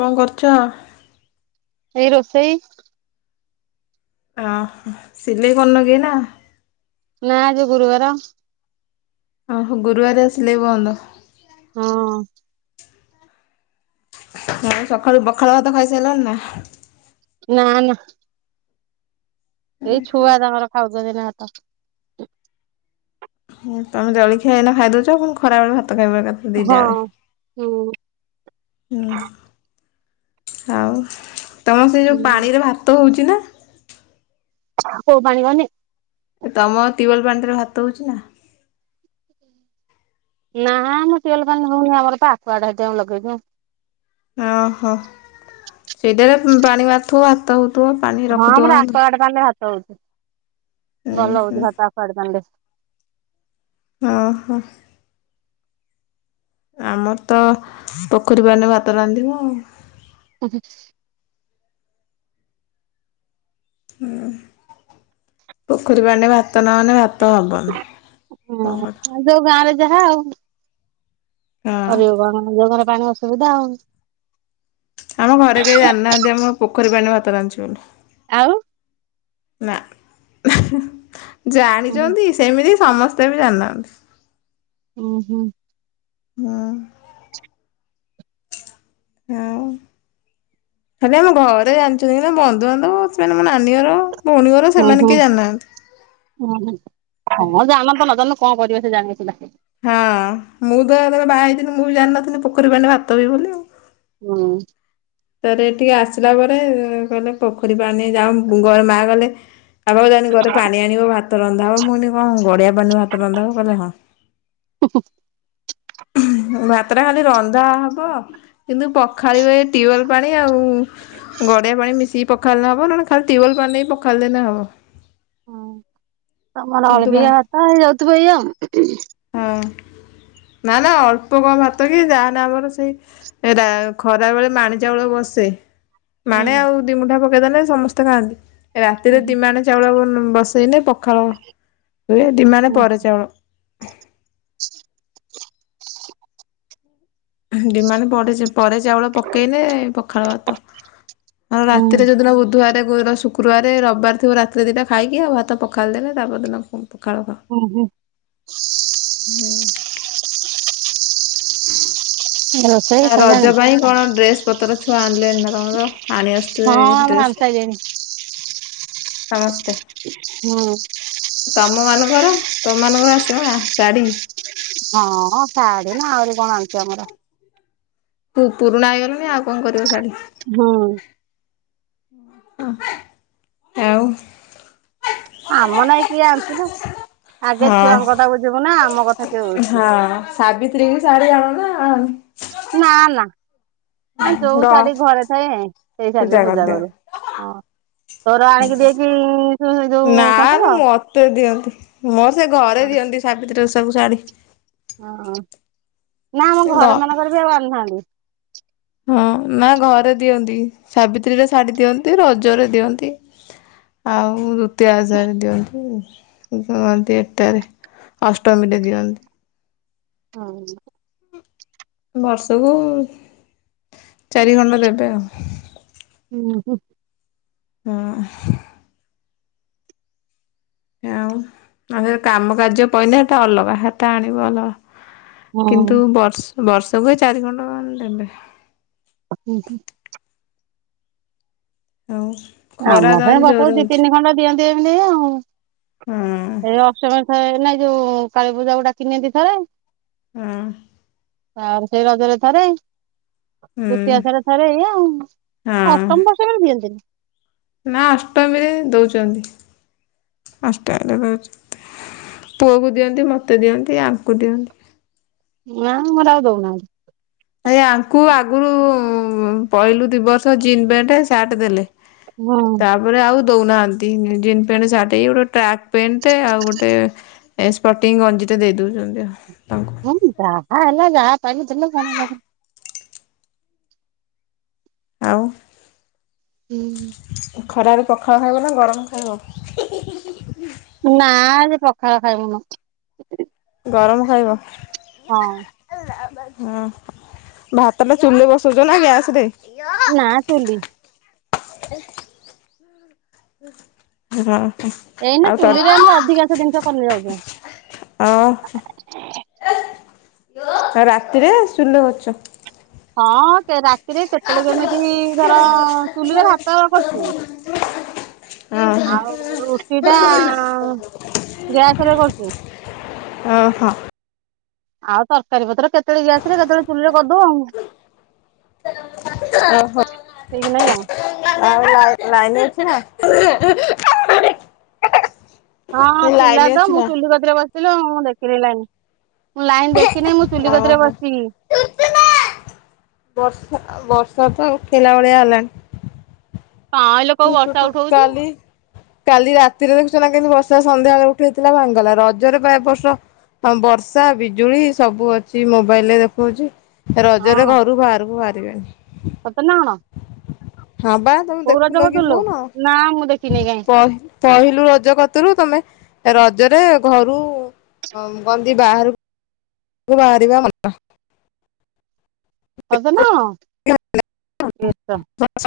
କଣ କରୁଛ? ଏଇ ରୋଷେଇ। ଓହୋ ସିଲେଇ କରୁନ କି ଏଇନା? ନା ଆଜି ଗୁରୁବାର। ଓହୋ ଗୁରୁବାର ସିଲେଇ ବନ୍ଦ। ହଁ। ହଁ ସକାଳୁ ପଖାଳ ଭାତ ଖାଇସାରିଲଣି ନା। ନା ନା। ଏଇ ଛୁଆ ତାଙ୍କର ଖାଉଛନ୍ତି ନା ଭାତ। ତମେ ଜଳଖିଆ ଏଇନା ଖାଇଦଉଛ ପୁଣି ଖରାବେଳେ ଭାତ ଖାଇବ ଏକାଥରେ। ଦିଟା ହଁ ବେଳେ। ହୁଁ। ହୁଁ ଆଉ ତମର ସେ ଯୋଉ ପାଣିରେ ଭାତ ହଉଛି ନା? କୋଉ ପାଣି ମାନେ? ତମ ଟ୍ୟୁବଲ୍ ପାଣି ଟାରେ ଭାତ ହଉଛି ନା? ନାଁ ଆମ ଟ୍ୟୁବଲ ପାଣିରେ ହଉନି ଆମର ପା ଆକ୍ଯୁଗାରିୟମ ସେଥିପାଇଁ ଲଗେଇଛୁ। ଓହୋ, ସେଇଟାରେ ପାଣି ମାରୁଥିବ ଭାତ ହଉଥିବ। ପାଣି ହଁ ରଖୁଥିବ। ଆମର ଆକ୍ଯୁଗାଡ୍ ପାଣିରେ ଭାତ ହଉଚି ହୁଁ ଭଲ ହୁଁ ହଉଚି ଭାତ ଆକ୍ଯୁଗାଡ୍ ପାଣିରେ। ହୁଁ ହୁଁ। ଆମର ତ ପୋଖରୀ ପାଣିରେ ଭାତ ରାନ୍ଧିବୁ ଆଉ। [unintelligible] ହୁଁ ପୋଖରୀ ପାଣିରେ ଭାତ ନହେଲେ ଭାତ ହବନି। କଣ କରିବ। ହଁ ଯୋଉ ଗାଁ ରେ ଯାହା ଆଉ। ହଁ କରିବେ କଣ ଯଉ ଗାଁରେ ପାଣି ଅସୁବିଧା ଆଉ। ଆମ ଘରେ କେହି ଜାଣିନାହାନ୍ତି ଆମେ ପୋଖରୀ ପାଣିରେ ଭାତ ରାନ୍ଧୁଛୁ ବୋଲି। ଆଉ? ନା ଉଁ ଜାଣିଛନ୍ତି ସେମିତି ସମସ୍ତେ ବି ଜାଣିନାହାନ୍ତି। ହୁଁ ହୁଁ। ହଁ। ଆଉ? ଖାଲି ଆମ ଘରେ ଜାଣିଛନ୍ତି ନା ବନ୍ଧୁବାନ୍ଧବ ସେ ମାନେ ମୋ ନାନୀ ଘର। ଭଉଣୀ ଘର ହୁଁ ସେମାନେ ହୁଁ କେହି ଜାଣିନାହାନ୍ତି। ହଁ ହଁ ହମ ଜାଣନ୍ତୁ ନଜାଣନ୍ତୁ କଣ କରିବେ ସେ ଜାଣିଲେ ସୁଧା। ହଁ ମୁଁ ତ ଯେତେବେଳେ ବାହା ହେଇଥିଲି ମୁଁ ବି ଜାଣିନଥିଲି ପୋଖରୀ ପାଣିରେ ଭାତ ହୁଏ ବୋଲି ଆଉ। ହୁଁ। ତାପରେ ଏଠିକି ଆସିଲା ପରେ କହିଲେ ପୋଖରୀ ପାଣି ଯାଉନୁ ମା ଗଲେ ଆଗକୁ ଯାଇନ ଥିବୁ ଗରେ ପାଣି ଆଣିବ ଭାତ ରନ୍ଧାହବ ମୁଁ କହିଲି କଣ ଗଡିଆ ପାଣିରେ ଭାତ ରନ୍ଧା ହବ କହିଲେ ହଁ। ହୁଁ। ଭାତ ଟା ଖାଲି ରନ୍ଧା ହେବ କିନ୍ତୁ ପଖାଳିବେ ଟ୍ୟୁୱେଲ ପାଣି ଆଉ ଗଡ଼ିଆ ପାଣି ମିଶିକି ପଖାଳିଲେ ହବ ନହେଲେ ଖାଲି ଟ୍ୱ୍ୟବଲ ପାଣିରେ ପଖାଳି ଦେଲେ ହବ। ତମର କିନ୍ତୁ ଭା ଅଳ୍ପୀକିଆ ଭାତ ହେଇଯାଉଥିବ ଏୟା ଆଉ। ହଁ ନା ନା ଅଳ୍ପ କଣ ଭାତ କି ଯାହେନେ ଆମର ସେଇ ଏରା ଖରା ବେଳେ ମାଣେ ଚାଉଳ ବସେ। ମାଣେ ଆଉ ଦି ମୁଠା ପକେଇଦେଲେ ସମସ୍ତେ ଖାଆନ୍ତି ହୁଁ। ରାତିରେ ଦି ମାଣେ ଚା ଚାଉଳ ବସେଇଲେ ପଖାଳ ହୁଏ ଦି ମାଣେ ହୁଁ ପରେ ଚାଉଳ। [unintelligible] ଦି ମାଣେ ପଡେ ସି ପରେ ଚାଉଳ ପକେଇଲେ ପଖାଳ ଭାତ ଆଉ ହୁଁ ରାତିରେ ଯୋଉଦିନ ବୁଧବାରେ ଗୁର ଶୁକ୍ କ୍ରୁବାରେ ରବିବାର ଥିବ ରାତିରେ ଦିଇଟା ଖାଇକି ଆଉ ଭାତ ପଖାଳି ଦେଲେ ତା ପରଦିନ ଫୁଣି ପଖାଳ ଖା ହୁଁ ହୁଁ। ହୁଁ। [inaudible] ହୁଁ ହାଲୋ। ଆଉ ରଜ ପାଇଁ କଣ ଡ୍ରେସ୍ ପତର ଛୁଆ ଆଣିଲେଣି ନା ତମର ଆଣି ହଁ ଆସୁଥୁବେ ଡ୍ରେସ୍। [unintelligible] ସମସ୍ତେ ହୁଁ। ତମମାନଙ୍କର ତମମାନଙ୍କର ଆସିବ ନା ଶାଢୀ। ହଁ ଶାଢୀ ନା ଆହୁରି କଣ ଆଣୁଛି ଆମର। ହୁ ପୁରୁଣା ହେଇଗଲୁଣି ଆଉ କଁ କରିବ ଶାଢୀ। ହଁ। ଆଉ ଆମ ନାଗି କିଏ ଆଣୁଚି ଲୋ ଆଗେ ହଁ। ଛୁଆଙ୍କ କଥା ବୁଝିବୁ ନା ଆମ କଥା କିଏ ବୁଝୁଚି। ହଁ ସାବିତ୍ରୀ କି ଶାଢୀ ଆଣୁ ନା। ନାଁ ନାଁ ଆମର ଯୋଉ ରହ ଶାଢୀ ଘରେ ଥାଏ ସେଇ ଶାଢୀରେ ପୂଜା କରୁ। ହଁ ତୋର ଆଣିକି ଦେଇଛି [unintelligible] ଯୋଉ ସନ୍ତୋଷ। ତୋର ଦିଅନ୍ତି ମୋର ସେ ଘରେ ଦିଅନ୍ତି ସାବିତ୍ରୀ ଓଷାକୁ ଶାଢୀ। ହଁ ନାଁ ଆମ ଗ ଘରମାନଙ୍କରେ ବି ଆଉ ଆଣୁନାହାନ୍ତି। ହଁ ନାଁ ଘରେ ଦିଅନ୍ତି ସାବିତ୍ରୀରେ ଶାଢୀ ଦିଅନ୍ତି ରଜରେ ଦିଅନ୍ତି। ଆଉ ଦୁତିଆ ଓଷାରେ ଦିଅନ୍ତି ଉଁ କୁହନ୍ତି ଏଟାରେ ଅଷ୍ଟମୀରେ ଦିଅନ୍ତି। ହଁ। ବର୍ଷୁକୁ ଚାରିଖଣ୍ଡ ଦେବେ ଆଉ। ହୁଁ ହୁଁ। ହଁ। ଆଉ ଆଉ ଯଦି କାମ କାର୍ଯ୍ୟ ପଇଲା ହେଟା ଅଲଗା ହେଟା ଆଣିବୁ ଅଲଗା। କିନ୍ତୁ ବର୍ଷୁ ବର୍ଷୁକୁ ଚାରିଖଣ୍ଡ ଉଁ ଦେବେ। ଆପଣୁଙ୍କୁ ଆଉ ଖରା ତ ଆମହ ଆଜି ବାପ ଜୋରେ ଦି ହଉଛି ତିନି ଖଣ୍ଡ ଦିଅନ୍ତିି ଏମିତି ଆଉଁ ହଁ ଏଇ ଅଷ୍ଟମୀରେ ଥରେ ନାଇଁ ଯୋଉ କାଳୀପୂଜାକୁ ଡାକି ନିଅନ୍ତି ଥରେ। ହୁଁ। ଆଉ ସେଇ ରଜେରେ ଥରେ ଦୁତିଆ ଓଷାରେ ହୁଁ ଥରେ ଏଇଆ ଆଉଁ ହଁ ଅଷ୍ଟମୀ ଫଷ୍ଟମୀରେ ଦିଅନ୍ତିନି। ନା ଅଷ୍ଟମୀରେ ଦଉଚନ୍ତି। ଅଷ୍ଟମୀରେ ଦଉଛତି ପୁଅକୁ ଦିଅନ୍ତି ମତେ ଦିଅନ୍ତି ଆଙ୍କୁ ଦିଅନ୍ତି। ନାଁ ମୋର ଆଉ ଦଉନାହାନ୍ତି। ଏଇ ଆଙ୍କୁ ଆଗୁରୁ ପହିଲୁ ଦି ବର୍ଷ ଜିନ୍ ପ୍ୟାଣ୍ଟେ ସାର୍ଟ ଦେଲେ। ହଁ। ତାପରେ ଆଉ ଦଉନାହାନ୍ତି ଇଁ ଜିନ୍ ପେଣ୍ଟେ ସାର୍ଟେ ଏଇ ଗୋଟେ ଟ୍ରାକ୍ ପେଣ୍ଟେ ଆଉ ଗୋଟେ ଏ ସ୍ପଟିଂ ଗଞ୍ଜିଟେ ଦେଇ ଦେଉଛନ୍ତି ଆଉ ତାଙ୍କୁ। ହଁ ଯେ ଯାହା ହେଲା ଯାହା ପାଇଲେ ଦେଲେ କଣ ହେଲା ସେଠୁ। ଆଉ? ହୁଁ ଖରାରୁ ପଖାଳ ଖାଇବ ନା ଗରମ ଖାଇବ? ନାଁ ସେ ପଖାଳ ଖାଇମୁନୁ। ଗରମ ଖାଇବ? ହଁ। [inaudible] ହଁ ଭାତଟା ଚୁଲିରେ ବସଉଚ ନା ଗ୍ୟାସରେ? ନାଁ ଚୁଲି। [inaudible] ଏଇନା ତର ଚୁଲିରେ ଆମର ଅଧିକାଂଶ ଜିନିଷ କରି ନେଇ ଯାଉଚୁ। ଆଉ [unintelligible] ରାତିରେ ଚୁଲିରେ କରୁଚ? ହଁ କେରା ରାତିରେ କେତଳେ କେମିତି ଧର ଚୁଲିରେ ଭାତ କରୁଚୁ। ଓହୋ ଆଉ ରୁଟିଟା ଗ୍ୟାସରେ କରଚୁ। ଓହୋ? ଆଉ ତରକାରୀ ପତ୍ର କେତେଳେ ଗ୍ୟାସରେ କେତଳେ ଚୁଲିରେ କରିଦଉ ଆଉ। [unintelligible] ଓହୋ। ସେଇଥିନାଗି ଆଉ ଆଉ ଲାଇ ଲାଇନ ଅଛି ନା? [unintelligible] ହଁ ଏ ଲାଇନ ଥିଲା ତ ଅଛି ମୁଁ ନା ଚୁଲି କ ତିରେ ବସିଥିଲ ମୁଁ ଦେଖିନି ଲାଇନ, ମୁଁ ଲାଇନ ଦେଖିନେହିଁ ମୁଁ ଚୁଲିିକତିରେ ଓହୋ। ବସିଚି। ବର୍ଷା ତ, ବର୍ଷା ତ ଉଠେଇଲା ଭଳିଆ ହେଲାଣି। କାଇଁ ଲୋ କୋଉ ବର୍ଷା [unintelligible] ଉଠଉଛି। କାଲି କାଲି ରାତିରେ ଦେଖୁଛ ନା କେମତି ବର୍ଷା ସନ୍ଧ୍ୟାବେଳେ ଉଠେଇଥିଲା ଭାଙ୍ଗଗଲା, ରଜରେପା ଏ ବର୍ଷ ହଁ ବର୍ଷା, ବିଜୁଳି ସବୁ ଅଛି ମୋବାଇଲରେ ଦେଖଉଛି। ରଜରେ ଘରୁ ବାହାରକୁ ବାହାରିବେନି। ସତରେ ନା କଣ? ହଁ ପା ତମେ କୋଉ ରଜ ଦେଖୁନ କି କରୁଥିଲୁ ଫୋନ? ନା ମୁଁ ଦେଖିନି କାଇଁ ପ ପହିଲୁ ରଜ କତରୁ ତମେ ରଜରେ ଘରୁ ଅଁ କନ୍ତି ବାହାରୁ କୁ ବାହାରିବା ମନା। ସତରେ ନା କଣ? [unintelligible] [unintelligible]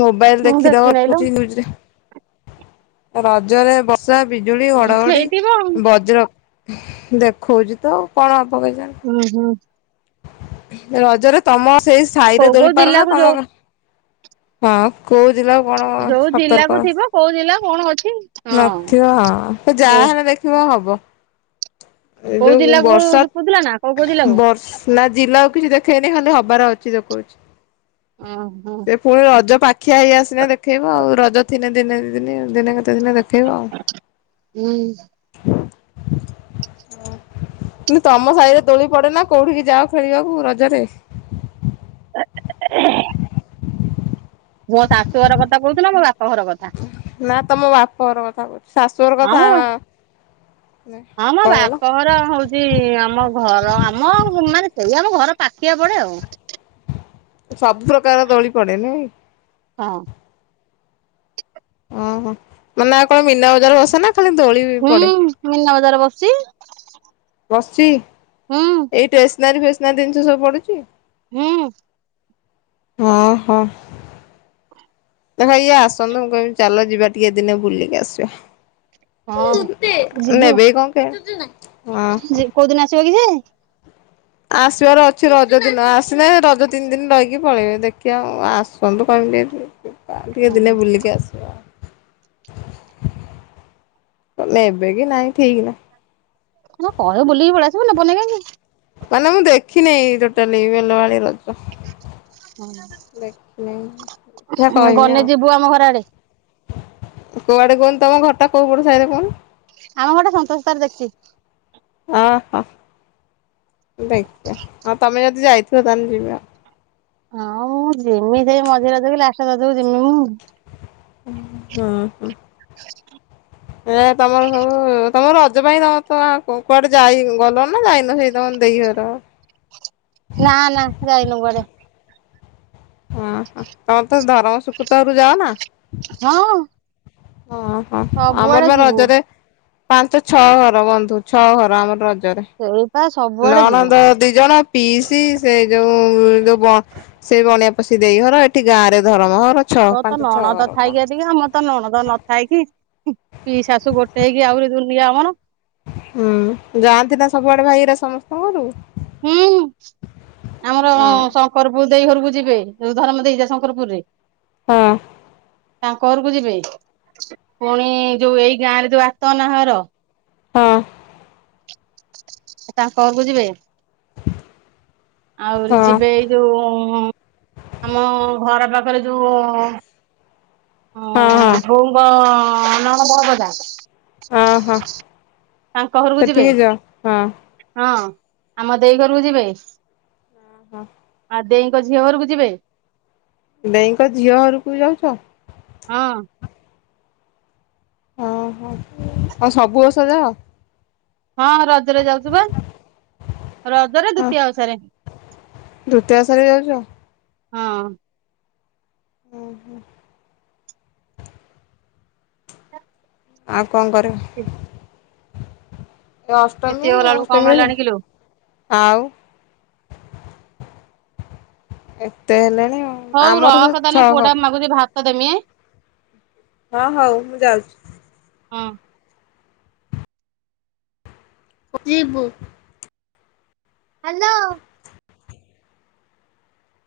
ମୋବାଇଲ ମୁଁ ଦେଖିଦବ ଦେଖିନେଇ ଲୋ। ଦେଖଉଛି ନ୍ୟୁଜରେ। ରଜରେ ବର୍ଷା, ବିଜୁଳି, ଉଁ ଘଡ଼ଘଡ଼ି, ହେଇଥିବ ଆଉ। ବଜ୍ର ଦେଖଉଛି ତ କଣ ହବ କେଜାଣି? ଉଁ, ହୁଁ। ରଜରେ ତମ ସେଇ ସାଇରେ କୋଉ କୋଉ ଦୋଳି ପାରନା ଜିଲ୍ଲାକୁ ଯୋଉ ତମ ହଁ କୋଉ ଦିନ କଣ ଯୋଉ ସତର୍କ? ଜିଲ୍ଲାକୁ ଥିବ କୋଉ ଜିଲ୍ଲା କଣ ଅଛି। ହଁ। ନଥିବ ହଁ। ସେ କୋଉ ଯାହେନେ ଦେଖିବ ହବ। ଏ କୋଉ ଯୋଉ ଜିଲ୍ଲାକୁ ବର୍ଷା, କହୁଥିଲା ନା କୋଉ କୋଉ ଜିଲ୍ଲାକୁ? ବର୍ଷ ନା ଜିଲାକୁ କିଛି ଦେଖେଇନି ଖାଲି ହବାର ଅଛି ଦେଖଉଛି। ଓଁହୋ। ସେ ପୁଣି ରଜ ପାଖିଆ ହେଇଆସିନେ ଦେଖେଇବ ଆଉ ରଜ ଥିନେ ଦିନେ ଦି ଦିନି ଆଉ ଦିନେ କେତେ ଦିନେ ଦେଖେଇବ ଆଉ? ହୁଁ ତମ ସାହିରେ ଦୋଳି ପଡ଼େ ନା କୋଉଠିକି ଯାଅ ଖେଳିବାକୁ ରଜରେ? ମୋ ଶାଶୁଘର କଥା କହୁଥିଲ ମୋ ବାପାଘର କଥା। ନା ତମ ବାପଘର କଥା କହୁଛି, ଶାଶୁଘର ହଁ କଥା ମୋ ହଁ ମ କହିଲ? ବାପ ଘର ହଉଚି ଚି ଆମ ଘର ଆମ ମାନେ ସେଇ ଆମ ଘର ପାଖିଆ ପଡେ ଆଉ। ସବୁ ପ୍ରକାର ଦୋଳି ପଡେ ନୁହେଁକି? ହଁ। ଅ ହଁ ମାନେ ଆଉ କଣ ମନା ବଜାର ବସେ ନା ଖାଲି ଦୋଳି? ହୁଁ ପଡେ? ମନା ବଜାର ବସୁଚି। ବସିଚି ହୁଁ ଏଇ ଟେସନାରୀ ଫେସନାରୀ ଜିନିଷ ସବୁ ପଡୁଚି? ହୁଁ। ହଁ ହଁ। ଦେଖ ଇଏ ଆସନ୍ତୁ ମୁଁ କହିବି ଚାଲ ଯିବା ଟିକେ ଦିନେ ବୁଲିକି ଆସିବା। ହଁ। ନେବେ କି କଣ କେଜାଣି? ହଁ ହଁ। ଜି କୋଉ ଦିନ ଆସିବ କି ସେଏ? ଆସିବାର ଅଛି ରଜ ଦିନ ଆସନେ ରଜ ତିନି ଦିନି ରହିକି ପଳେଇବେ ଦେଖିବା ଆଉ ଆସନ୍ତୁ କମିତି [inaudible] ଟିକେ ଦିନେ ବୁଲିକି ଆସିବା ଆଉ। ନେବେ କି ନାଇଁ ଠିକି ନାଇଁ। କହିବ ବୁଲିକି ପଳେଇ ଆସିବନି ନବନି କାହିଁକି? ମାନେ ମୁଁ ଦେଖିନି ଟୋଟାଲି ବେଲ ବାଳି ରଜ। ଦେଖନି ଦେଖିଆ କହିବି ଗଲେ ଆଉ। ଯିବୁ ଆମ ଘର ଆଡେ [unintelligible] କୁଆଡେ କହନ୍ତୁ ତମ ଘରଟା କୋଉ ପଟ ସାଇରେ କହୁନୁ? ଆମ ଘରଟା ସନ୍ତୋଷ ସାର ଦେଖିଚି। ଆ ହ ଦେଖିବା ହଁ ତମେ ଯଦି ଯାଇଥିବ ତାହେଲେ ଯିବି ଆଉ। ହଁ ମୁଁ ଜିମି ଯେ ମଝି ରଜ କି ଲାଷ୍ଟ ରଜ ଜିମି ମୁଁ। ହୁଁ ହୁଁ। ଆ [inaudible] ଏ ତମର ହଉ ତମ ରଜ ପାଇଁ ତମେ ତ କୁଆଡେ ଯାଇ ଗଲ ନା ଯାଇନ ସେ ତମ ଦେଇ ଘର [unintelligible] ନା ନା ଯାଇନୁ କୁଆଡେ। ହଁ ତମେ ତ ଧରମ ଶୁକୁତ ଘରକୁ ଯାଅ ନା? ହଁ। ଅ ହଁ ଆମର ସବୁଆଡେ ବା ଯିବୁ ରଜରେ ପାଞ୍ଚ ଛଅ ଘର ବନ୍ଧୁ ଛଅ ଘର ଆମର ରଜରେ। ହଁ [inaudible] ନଣନ୍ଦ ଦି ଜଣ ପିଇସି ସେ ଯୋଉ ଯୋଉ ସେଇ ବଣିଆ ପଶି ଦେଇ ଘର ଏଠି ଗାଁ ରେ ଧରମ ଘର। ଛଅ ତୋର ତ ପାଞ୍ଚ ଛଅ ନଣଦ ଘର ପା। ଥାଇକି ଏତିକି ଆମ ତ ନଣଦ ନ ଥାଇ କି ପିଇସି ଶାଶୁ ଗୋଟେ ହେଇକି ଆହୁରି ଦୁର୍ନିଆ ଆମର। ହୁଁ ଯାଆନ୍ତି ନା ସବୁଆଡେ ଭାଇହେରା ସମ କରୁ ହୁଁ ଆମର ହଁ ଶଙ୍କରପୁରୁ ଦେଇ ଘରକୁ ଯିବେ ଧରର୍ମ ଦେଇ ଜାଏ ଶଙ୍କରପୁରୁରେ। ହଁ। ତାଙ୍କ ଘରକୁ ଯିବେ ପୁଣି ଯୋଉ ଏଇ ଗାଁରେ ଯୋଉ ଆତନା ଘର ହଁ। ତାଙ୍କଘରକୁ ଯିବେ। ଆହୁରି ହଁ ଯିବେ ଏଇ ଯୋଉଁ ଆମ ଘର ପାଖରେ ଯୋଉଁ ହଁ ହଁ ଉଁ ବୋଉଙ୍କ ନଣନ୍ଦ [unintelligible] ହଁ ହଁ ତାଙ୍କ ଘରକୁ ଯିବେ ସେଠିକି ଯାଅ ହଁ ହଁ। ଆମ ଦେଇ ଘରୁକୁ ଯିବେ। ଅଁ ହଁ ଆ ଦେଇଙ୍କ ଝିଅ ଘରୁକୁ ଯିବେ। ଦେଇଙ୍କ ଝିଅ ଘରକୁ ବି ଯାଉଚ? ହଁ। ଓହୋ କଁ ସବୁବର୍ଷ ଯାଅ? ହଁ ରଜରେ ଯାଉଚୁ ବା ରଜରେ ଦୂତୀଆ ଓଷାରେ। ଦୂତିଆ ଓଷାରେ ଯାଉଚ? ହଁ। ଉଁ ହୁଁ। ଆଉ କଣ କରିବୁ? [unintelligible] ଏ ଦ୍ୱିତୀୟ ଅଷ୍ଟମୀ ଗଲା ବେଳକୁ କମ ଅଷ୍ଟମୀ [unintelligible] ହେଲାଣି କିଲୋ ଆଉ ଏତେ ହେଲେଣି ଆଉ। ହଉ ଆମର ସବୁ ରଖ ତାହାନେ ଛଅ ପୁଅଟା ଘର ମାଗୁଚି ଭାତ ଦେମିଁ। ହ ହଉ ମୁଁ ଯାଉଚି। ହଁ। [unintelligible] ଯିବୁ। ହାଲୋ।